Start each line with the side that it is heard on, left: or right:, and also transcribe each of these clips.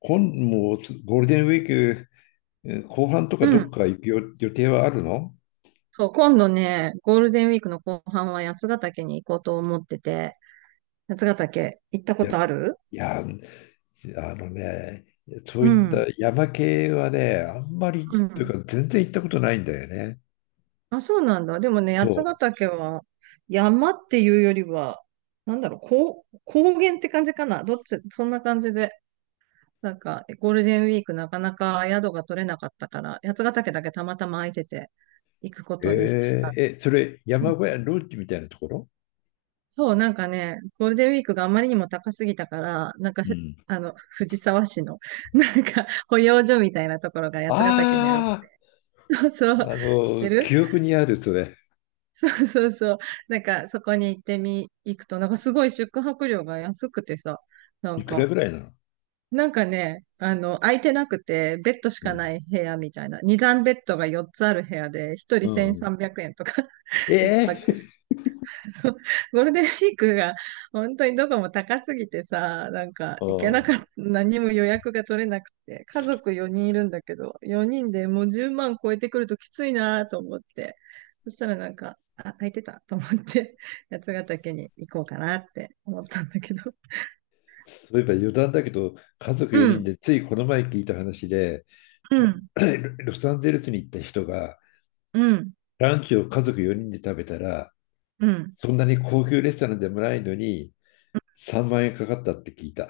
left: 今、もうすゴールデンウィーク。後半とか
right: う
left: どっ
right: ん。
left: か行く予定はあるの？
right: そう、今度ね、ゴールデンウィークの後半は八ヶ岳に行こうと思ってて、八ヶ岳行ったこ
left: いや、
right: とある？
left: いや、あのね、そう
right: う
left: いった
right: ん。
left: 山系はね、あんまり、
right: う
left: という
right: ん。
left: か全然行ったことないんだよね。
right: あ、そうなんだ。でもね、
left: そ
right: 八ヶ
left: う。
right: 岳は山っていうよりは、なんだろう、高原って感じかな。どっち、そんな感じで。なんか、ゴールデンウィークなかなか宿が取れなかったから、八ヶ岳だけたまたま空いてて行くこ
left: え
right: とにした。
left: ーえ、それ山小屋、ロッジみたいなところ？
right: そう、なんかね、ゴールデンウィークがあまりにも高すぎたから、なんか
left: うん。
right: あの、藤沢市の、なんか、保養所みたいなところが八ヶ岳にある。
left: あ
right: そうそう、
left: あ、あ
right: 知って
left: の、
right: る？
left: 記憶にある、それ。
right: そうそう。なんか、そこに行ってみ、行くと、なんかすごい宿泊料が安くてさ、なん
left: いくら
right: か、
left: ぐらいなの？
right: なんかね、あの、空いてなくて、ベッドし
left: う
right: か
left: ん。
right: ない部屋みたいな、二段ベッドが4つある部屋で、一
left: う
right: 人
left: んうん。
right: 1300円とか、一
left: え
right: 泊。
left: え。
right: そう、ゴールデンウィークが本当にどこも高すぎてさ、なん か
left: あ
right: 行けなかった、
left: あ、
right: 何も予約が取れなくて、家族4人いるんだけど、4人でもう10万超えてくるときついなと思って、そしたらなんか、あ、空いてたと思って、八ヶ岳に行こうかなって思ったんだけど。
left: そういえば余談だけど、家族
right: う
left: 4人
right: ん、
left: でついこの前聞いた話で、
right: うん、
left: ロサンゼルスに行った人が、
right: うん、
left: ランチを家族4人で食べたら、
right: うん。
left: そんなに高級レストランでもないのに、3万円かかったって聞いた。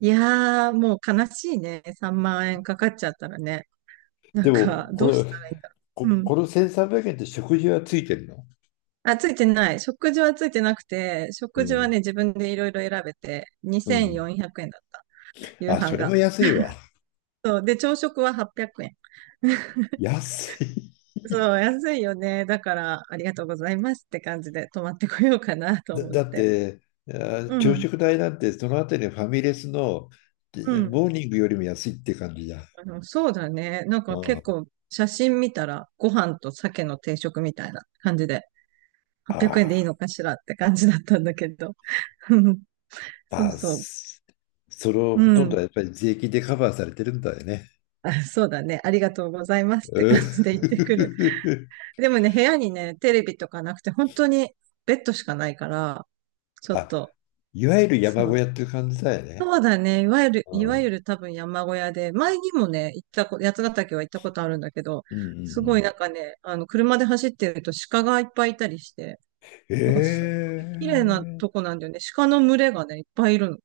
right: いやー、もう悲しいね。3万円かかっちゃったらね。な
left: で
right: ん
left: も、
right: か、
left: こ
right: どう
left: れ、
right: したらいいんだろう。うん。
left: この1300円って食事はついてるの？
right: あ、ついてない。食事はついてなくて、
left: う
right: 食事はね、
left: ん、
right: 自分でいろいろ選べて、
left: うん。
right: 2400円だった。夕
left: あ、
right: 飯
left: それ
right: が。
left: は安いわ。
right: そう。で、朝食は800円。
left: 安い。
right: そう、安いよね。だから、ありがとうございますって感じで、泊まってこようかなと思っ
left: だっ
right: て。
left: て、
right: う
left: 朝
right: ん、
left: 食代なんて、そのあたりのファミレスの
right: う
left: で
right: ん。
left: モーニングよりも安いって感じじゃん。
right: あの、そうだね。なん
left: う
right: か
left: ん。あ
right: 結構、写真見たら、ご飯と鮭の定食みたいな感じで、800円でいい
left: あ、
right: のかしらって感じだったんだけど。うんそう
left: まあ、
right: そ
left: それを
right: う。う
left: ほとんどは
right: ん。
left: やっぱり税金でカバーされてるんだよね。
right: あ、そうだね。ありがとうございますって
left: う
right: 感じで言ってくる。
left: ん。
right: でもね、部屋にね、テレビとかなくて、本当にベッドしかないから、ちょっ
left: あ、
right: と、
left: いわゆる山
right: そ
left: 小屋
right: う。
left: っていう感じだよね。
right: そうだね。いわゆる、い
left: う
right: わゆ
left: ん。
right: る多分山小屋で、前にもね、行ったこ、八ヶ岳は行ったことあるんだけど、
left: うんう
right: すごいなん
left: ん
right: かね、あの、車で走ってると鹿がいっぱいいたりして、なんかすっごい綺麗な
left: うん。え
right: とこ
left: え。
right: なんだよね。鹿の群れがね、いっぱいいるの。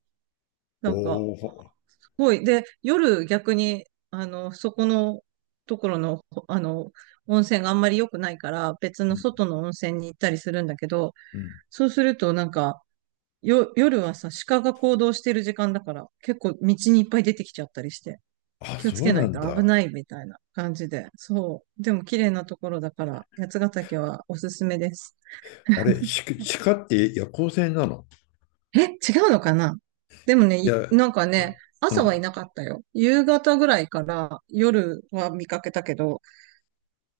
left: お
right: なんか、
left: お。
right: すごい。で、夜逆に、あの、そこのところの、あの、温泉があんまり良くないから、別
left: う
right: の
left: ん
right: 外の温泉に行ったりするんだけど、
left: うん。
right: そうすると、なんか、夜はさ、鹿が行動してる時間だから、結構道にいっぱい出てきちゃったりして、
left: あ、
right: 気をつ
left: そう
right: けな
left: な
right: い
left: ん
right: と危
left: だ。
right: ないみたいな感じで。そう。でも綺麗なところだから、八ヶ岳はおすすめです。
left: あれ、鹿って夜行性なの？
right: え、違うのかな？でもね、
left: いや、
right: なんか
left: あ、
right: ね、
left: う
right: 朝はい
left: ん。
right: なかったよ。夕方ぐらいから夜は見かけたけど、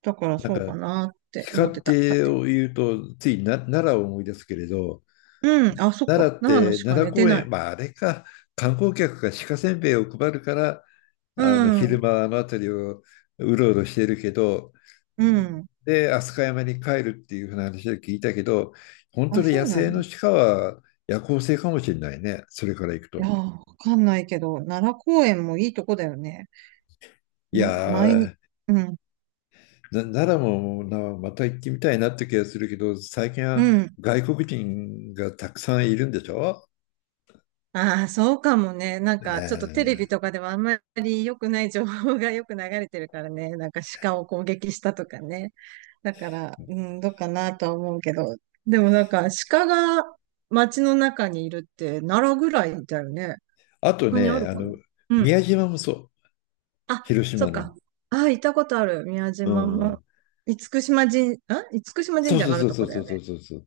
right: だから
left: なん
right: そうか
left: か、
right: なって
left: 鹿
right: 思って
left: っ
right: た、勝
left: て
right: 手に。
left: を言うと、つい奈良を思い出すけれど、
right: うん、あ、そっ
left: 奈
right: か。
left: 良っ
right: 奈良の
left: て
right: 鹿
left: 奈良
right: ね、出
left: 公
right: ない。
left: 園、まああれか、観光客が鹿せんべいを配るから、
right: う
left: あの昼
right: ん、
left: 間あの辺りをうろうろしているけど、
right: うん。
left: で、飛鳥山に帰るっていうふうな話を聞いたけど、本当
right: あ、
left: に
right: そ
left: 野
right: うな
left: 生
right: んだ。
left: の鹿は夜行性かもしれないね、それから行く
right: いやー、
left: と。
right: わかんないけど、奈良公園もいいとこだよね。
left: いや
right: む前に、
left: ー、
right: うん、
left: 奈良もまた行ってみたいなって気がするけど、最近
right: う
left: は
right: ん。
left: 外国人がたくさんいるんでしょ？
right: ああ、そうかもね。なん
left: ね
right: か、ちょっとテレビと
left: え。
right: かではあんまり良くない情報がよく流れてるからね。なんか鹿を攻撃したとかね。だから、うん、どうかなとは思うけど。でもなんか、鹿が街の中にいるって奈良ぐらいだよね。
left: あと
right: 他にあ
left: ね、
right: る
left: あ
right: かな？
left: の、
right: うん。
left: 宮島もそう、
right: あ、
left: 広
right: そ
left: 島
right: っか。
left: の。
right: ああ、行ったことある。宮
left: う
right: 島も。
left: ん。
right: 厳島
left: そ
right: 神
left: う
right: 社
left: そう
right: があ
left: そ
right: る
left: う
right: と
left: そ
right: こ
left: う
right: だ
left: そ
right: よ
left: う
right: ね。
left: そうそう。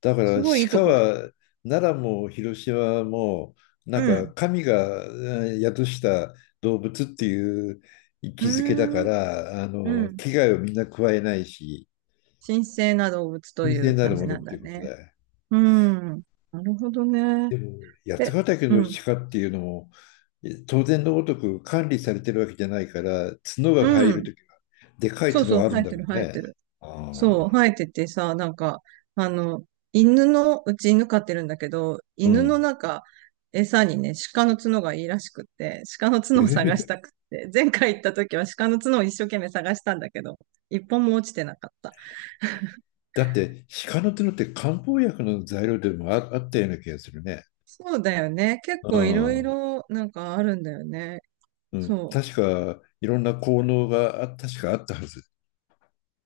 left: だから
right: すごいいいと
left: 鹿
right: こだよね。
left: は奈良も広島もなん
right: う
left: か
right: ん。
left: 神が宿した動物っていう位
right: う
left: 置づけだか
right: ーん。
left: らあ
right: う
left: の
right: ん。
left: 危害をみんな加えないし、
right: 神聖な動物と
left: 神
right: い
left: 聖
right: う
left: な
right: 感
left: るも
right: じ
left: のっ
right: なん
left: て
right: だ
left: いうこと
right: ね。
left: だよ。
right: うん。なるほどね。
left: でも
right: え、
left: 八ヶ岳
right: う
left: の
right: ん。
left: 鹿っていうのも当然のごとく管理されてるわけじゃないから角が
right: う
left: 入る
right: ん。
left: ときはでかい
right: そう
left: 角
right: そう、
left: がある
right: 生
left: ん
right: え
left: だ
right: てる、
left: ろう
right: 生え
left: ね。
right: てる。
left: あ
right: そう、
left: あ。
right: 生えててさ、なんか、あの、犬の、うち犬飼ってるんだけど、
left: う
right: 犬の
left: ん。
right: 中、餌にね、鹿の角がいいらしくって、鹿の
left: えへ
right: 角を探し
left: へ。
right: たくって、前回行った時は鹿の角を一生懸命探したんだけど、一本も落ちてなかった。
left: だって、鹿の角って漢方薬の材料でもあったような気がするね。
right: そうだよね。結
left: う
right: 構いろい
left: ん。
right: ろなんかあるんだよね。
left: うん、
right: そう。
left: 確か、いろんな効能が確かあったはず。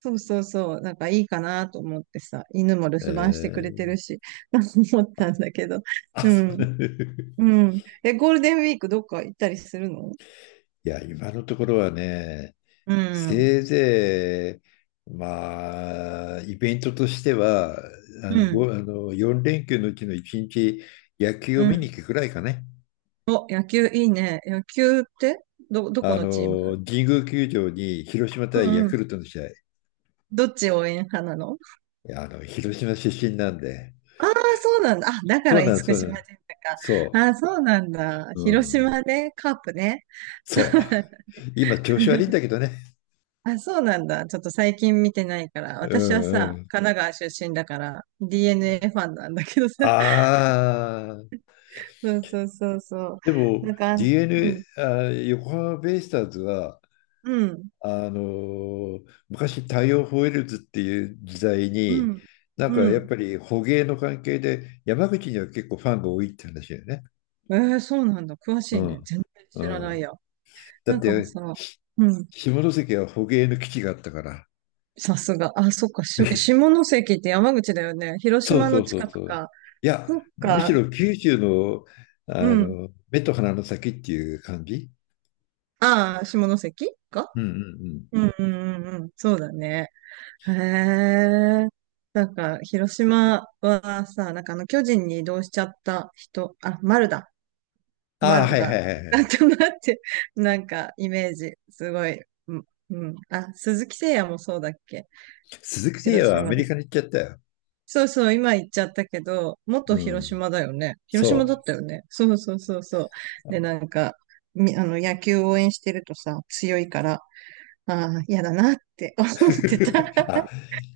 right: そうそうそう。なんかいいかなと思ってさ、犬も留
left: え
right: 守番してくれてる
left: ー、
right: し、思ったんだけど。
left: あ、
right: う
left: そう。
right: ん。う ん。え、ゴールデンウィークどっか行ったりするの？
left: いや、今のところはね、
right: うん。
left: せいぜい、まあ、イベントとしては、あ
right: う
left: の、
right: ん。
left: あの、4連休のうちの1日、野球を
right: う
left: 見に
right: ん。
left: 行くくらいかね。
right: お、野球いいね。野球ってどこ
left: あ
right: のチーム？
left: の、神宮球場に広島
right: う
left: 対ヤ
right: んう
left: ク
right: ん。
left: ルトの試合。い
right: どっち応援派なの？
left: やあの、広島出身なんで、
right: ああー、そうなんだ。あ、だか
left: そ
right: ら
left: う
right: 厳
left: なんです、
right: 島
left: そう
right: 神
left: なん
right: 社か。
left: です。
right: あ
left: そ
right: あ、そうなんだ。
left: う。う
right: 広
left: ん。
right: 島ね。カープね。
left: そう。今、調子悪いんだけどね。
right: あ、そうなんだ。ちょっと最近見てないから。
left: う
right: 私は
left: んう
right: さ、
left: ん。
right: 神奈川出身だから、DNA ファンなんだけどさ。
left: ああ、
right: そうそうそうそ
left: で
right: う。
left: も
right: なんか、
left: d n
right: うん、
left: あー、横浜ベイスターズは、
right: うん、
left: 昔太陽ホエールズっていう時代
right: う
left: に、
right: ん、
left: なんか
right: う
left: やっ
right: ん。
left: ぱり捕鯨の関係で山口には結構ファンが多いって話だよね。
right: えー、そうなんだ。詳し
left: う
right: いね。
left: ん。
right: 全然
left: う
right: 知らない
left: ん。
right: や。
left: だ
right: な
left: っ
right: んか
left: て
right: さ、うん、
left: 下関は捕鯨の基地があったから。
right: さすが。あ、そっか。下関って山口だよね。広
left: そう
right: 島
left: そ
right: の
left: うそ
right: 近
left: うそ
right: く
left: う。
right: か。
left: いや、
right: そっ
left: むし
right: か。
left: ろ九州の、
right: う
left: あ
right: ん。
left: の目と鼻の先っていう感じ。
right: ああ、下関か。
left: うんうんうん。
right: うんうんうんうん。そうだね。へえ。なんか、広島はさ、なんかあの、巨人に移動しちゃった人、あ、丸だ。
left: ああ、は
right: 丸
left: いはい
right: が、
left: はいは
right: なん
left: い。
right: となって、なんか、イメージ、すごい。うん。うんあ、鈴木誠也もそうだっけ？
left: 鈴木誠也
right: 広
left: はア
right: 島
left: メ
right: だ。
left: リカに行っちゃったよ。
right: そうそう、今言っちゃったけど、
left: う
right: 元広
left: ん。
right: 島だよね。広島だっ
left: そ
right: たよね。そうそうそうそう。で、
left: う。
right: なんか、み、あの、野球応援してるとさ、強いから、ああ、嫌だなって思ってた。
left: あ、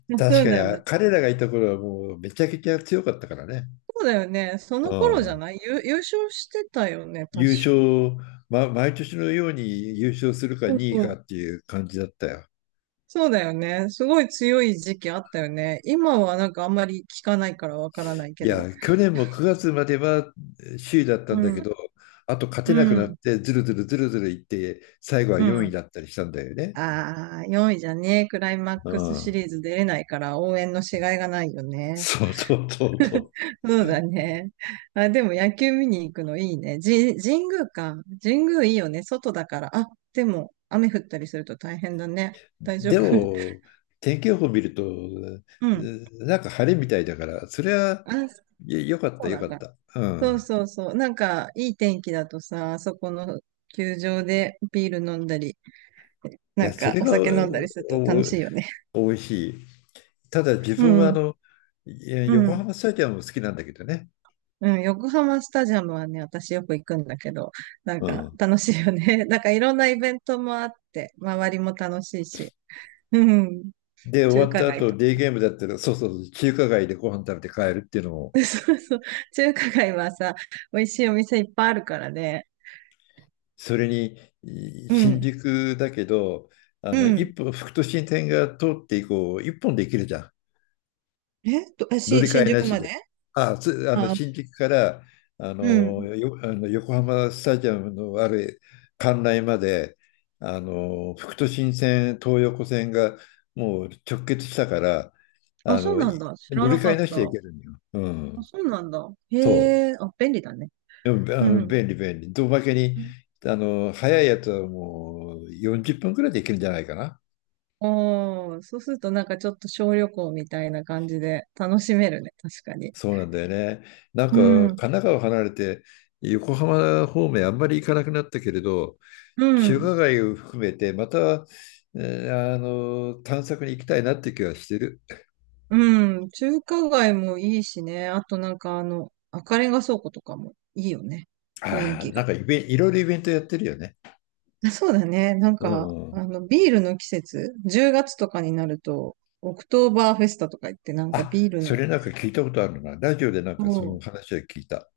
right: そ
left: 確
right: う
left: かに
right: なんだ。
left: 彼らがいた頃はもうめちゃくちゃ強かったからね。
right: そうだよね。そ
left: う
right: の頃じゃ
left: ん。
right: ない優勝してたよね、確か。
left: 優勝、毎年のように優勝するか
right: そう
left: 2位
right: そ
left: か
right: う。
left: っていう感じだったよ。
right: そうだよね。すごい強い時期あったよね。今はなんかあんまり聞かないからわからない
left: い
right: けど。
left: や、去年も9月までは首位だったん
right: う
left: だけ
right: ん、
left: ど、あと勝てなく
right: う
left: なっ
right: ん、
left: て、ずるずるずるずるいって、最後は
right: う
left: 4位
right: ん。
left: だったりしたんだよね。
right: ああ、4位じゃねクライマッ
left: う
right: クスシ
left: ん。
right: リーズ出れないから応援のしがいがないよね。
left: そうそうそうそう。
right: そうだね。あ、でも野球見に行くのいいね。神宮か。神宮いいよね。外だから。あ、でも雨降ったりすると大変だね。大丈
left: で
right: 夫？
left: も、天気予報見ると、
right: うん。
left: なんか晴れみたいだから、それは
right: あ、そ
left: よかった
right: う
left: よ
right: なん
left: かっ
right: だ。
left: た。う
right: そう
left: ん。
right: そうそう。なんか、いい天気だとさ、あそこの球場でビール飲んだり、
left: い
right: な
left: や、
right: ん
left: そ
right: か
left: れ
right: お
left: が
right: 酒飲んだりすると楽しいよね。
left: お美味しい。ただ自
right: う
left: 分はあ
right: ん、
left: の、いや
right: う
left: 横
right: ん、
left: 浜スタジアムも好きなんだけどね。
right: うん。横浜スタジアムはね、私よく行くんだけど、なん
left: う
right: か
left: ん。
right: 楽しいよね。なんかいろんなイベントもあって、周りも楽しいし。うん。
left: で、終
right: 中
left: わっ
right: 華
left: た
right: 街
left: 後、
right: とか。
left: デイゲームだったら、そうそうそう、中華街でご飯食べて帰るっていうのも、
right: そうそう。中華街はさ、美味しいお店いっぱいあるからね。
left: それに、
right: う
left: 新
right: ん、
left: 宿だけど、あ
right: う
left: の、一
right: ん。
left: 本、副都心線が通って以降、一本で行けるじゃん。
right: えっと、
left: 乗り
right: 新
left: 換えな
right: 宿
left: し
right: ま
left: で。
right: で
left: あ、あの、
right: あ、
left: 新宿から、あ
right: う
left: の、
right: ん。
left: あの横浜スタジアムのある関内まで、あの、副都心線、東横線がもう直結したから、
right: あ、
left: あ
right: そう
left: の、
right: なんだ。知ら
left: 乗り
right: な
left: 換
right: か
left: え
right: っ
left: なしで
right: た。
left: 行けるんよ。う
right: あ、
left: ん。
right: そうなんだ。へ
left: そう。
right: え、あ、便利だね。
left: でも、あ
right: う
left: の、
right: ん。
left: 便利、便利。おまけに、あの、早いやつはもう40分くらいで行けるんじゃないかな。
right: おー、そうするとなんかちょっと小旅行みたいな感じで楽しめるね、確かに。
left: そうなんだよね。なんか、
right: う
left: 神
right: ん、
left: 奈川離れて、横浜方面あんまり行かなくなったけれど、
right: う
left: 中
right: ん、
left: 華街を含めて、また、えあの、探索に行きたいなって気はしてる。
right: うん。中華街もいいしね。あとなんかあの、赤レンガ倉庫とかもいいよね。雰囲
left: ああ、
right: 気
left: な
right: が。
left: んかイベン、いろいろイベントやってるよね。
right: あそうだね。なん
left: う
right: か、
left: ん。
right: あの、ビールの季節、10月とかになると、オクトーバーフェスタとか言って、なんか
left: あ、
right: ビール
left: そ
right: の、
left: れなんか聞いたことあるな。ラジオでなんかそ
right: も
left: の
right: う、
left: 話は聞いた。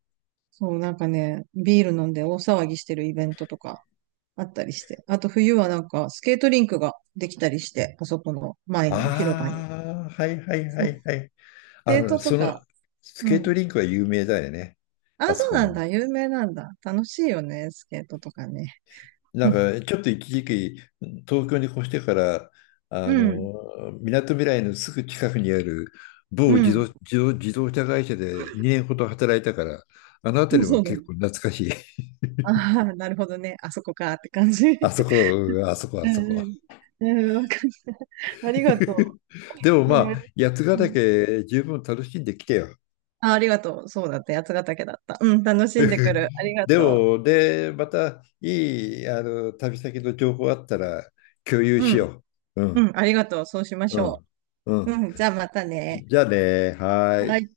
right: そう、なんかね、ビール飲んで大騒ぎしてるイベントとかあったりして。あと冬はなんかスケートリンクができたりして、あそこの前の広場に。
left: ああ、はいはいは
right: そうス
left: いはい。あ
right: ケー
left: の、
right: トと
left: その、
right: か、
left: ス
right: う
left: ケート
right: ん。
left: リンクは有名だよね。あ
right: あ、
left: そ
right: そう
left: こ
right: なん
left: の。
right: だ。有名なんだ。楽しいよね、スケートとかね。
left: なん か、ちょっと一時期、東京に越してから、あ
right: うんうん。
left: の、みなとみらいのすぐ近くにある某
right: うん。
left: 自動車会社で2年ほど働いたから、あの辺り
right: そ
left: も
right: うだ
left: 結
right: ね。
left: 構懐かしい。
right: ああ、なるほどね。あそこかって感じ。
left: あそこ、うんあそこ、あ
right: う
left: そ
right: ん
left: こ。
right: うん。うん、わかった。あり がと
left: でも
right: う。いい
left: まあ、
right: ね。
left: 八ヶ
right: うん。
left: 岳十分楽しんできてよ。
right: あ、ありがとう。そうだった。八ヶ岳だった。うん、楽しんでく る。ありが
left: で
right: と
left: も、で、またあの、旅先の情報あったら共有
right: う。う
left: し
right: ん、
left: よう。う
right: う
left: ん、
right: ん、ありがとう。そうしまし
left: う
right: ょ
left: ん、う
right: う。
left: ん。
right: うん、じゃあまたね。
left: じゃあね、は
right: は
left: ー
right: い。
left: い。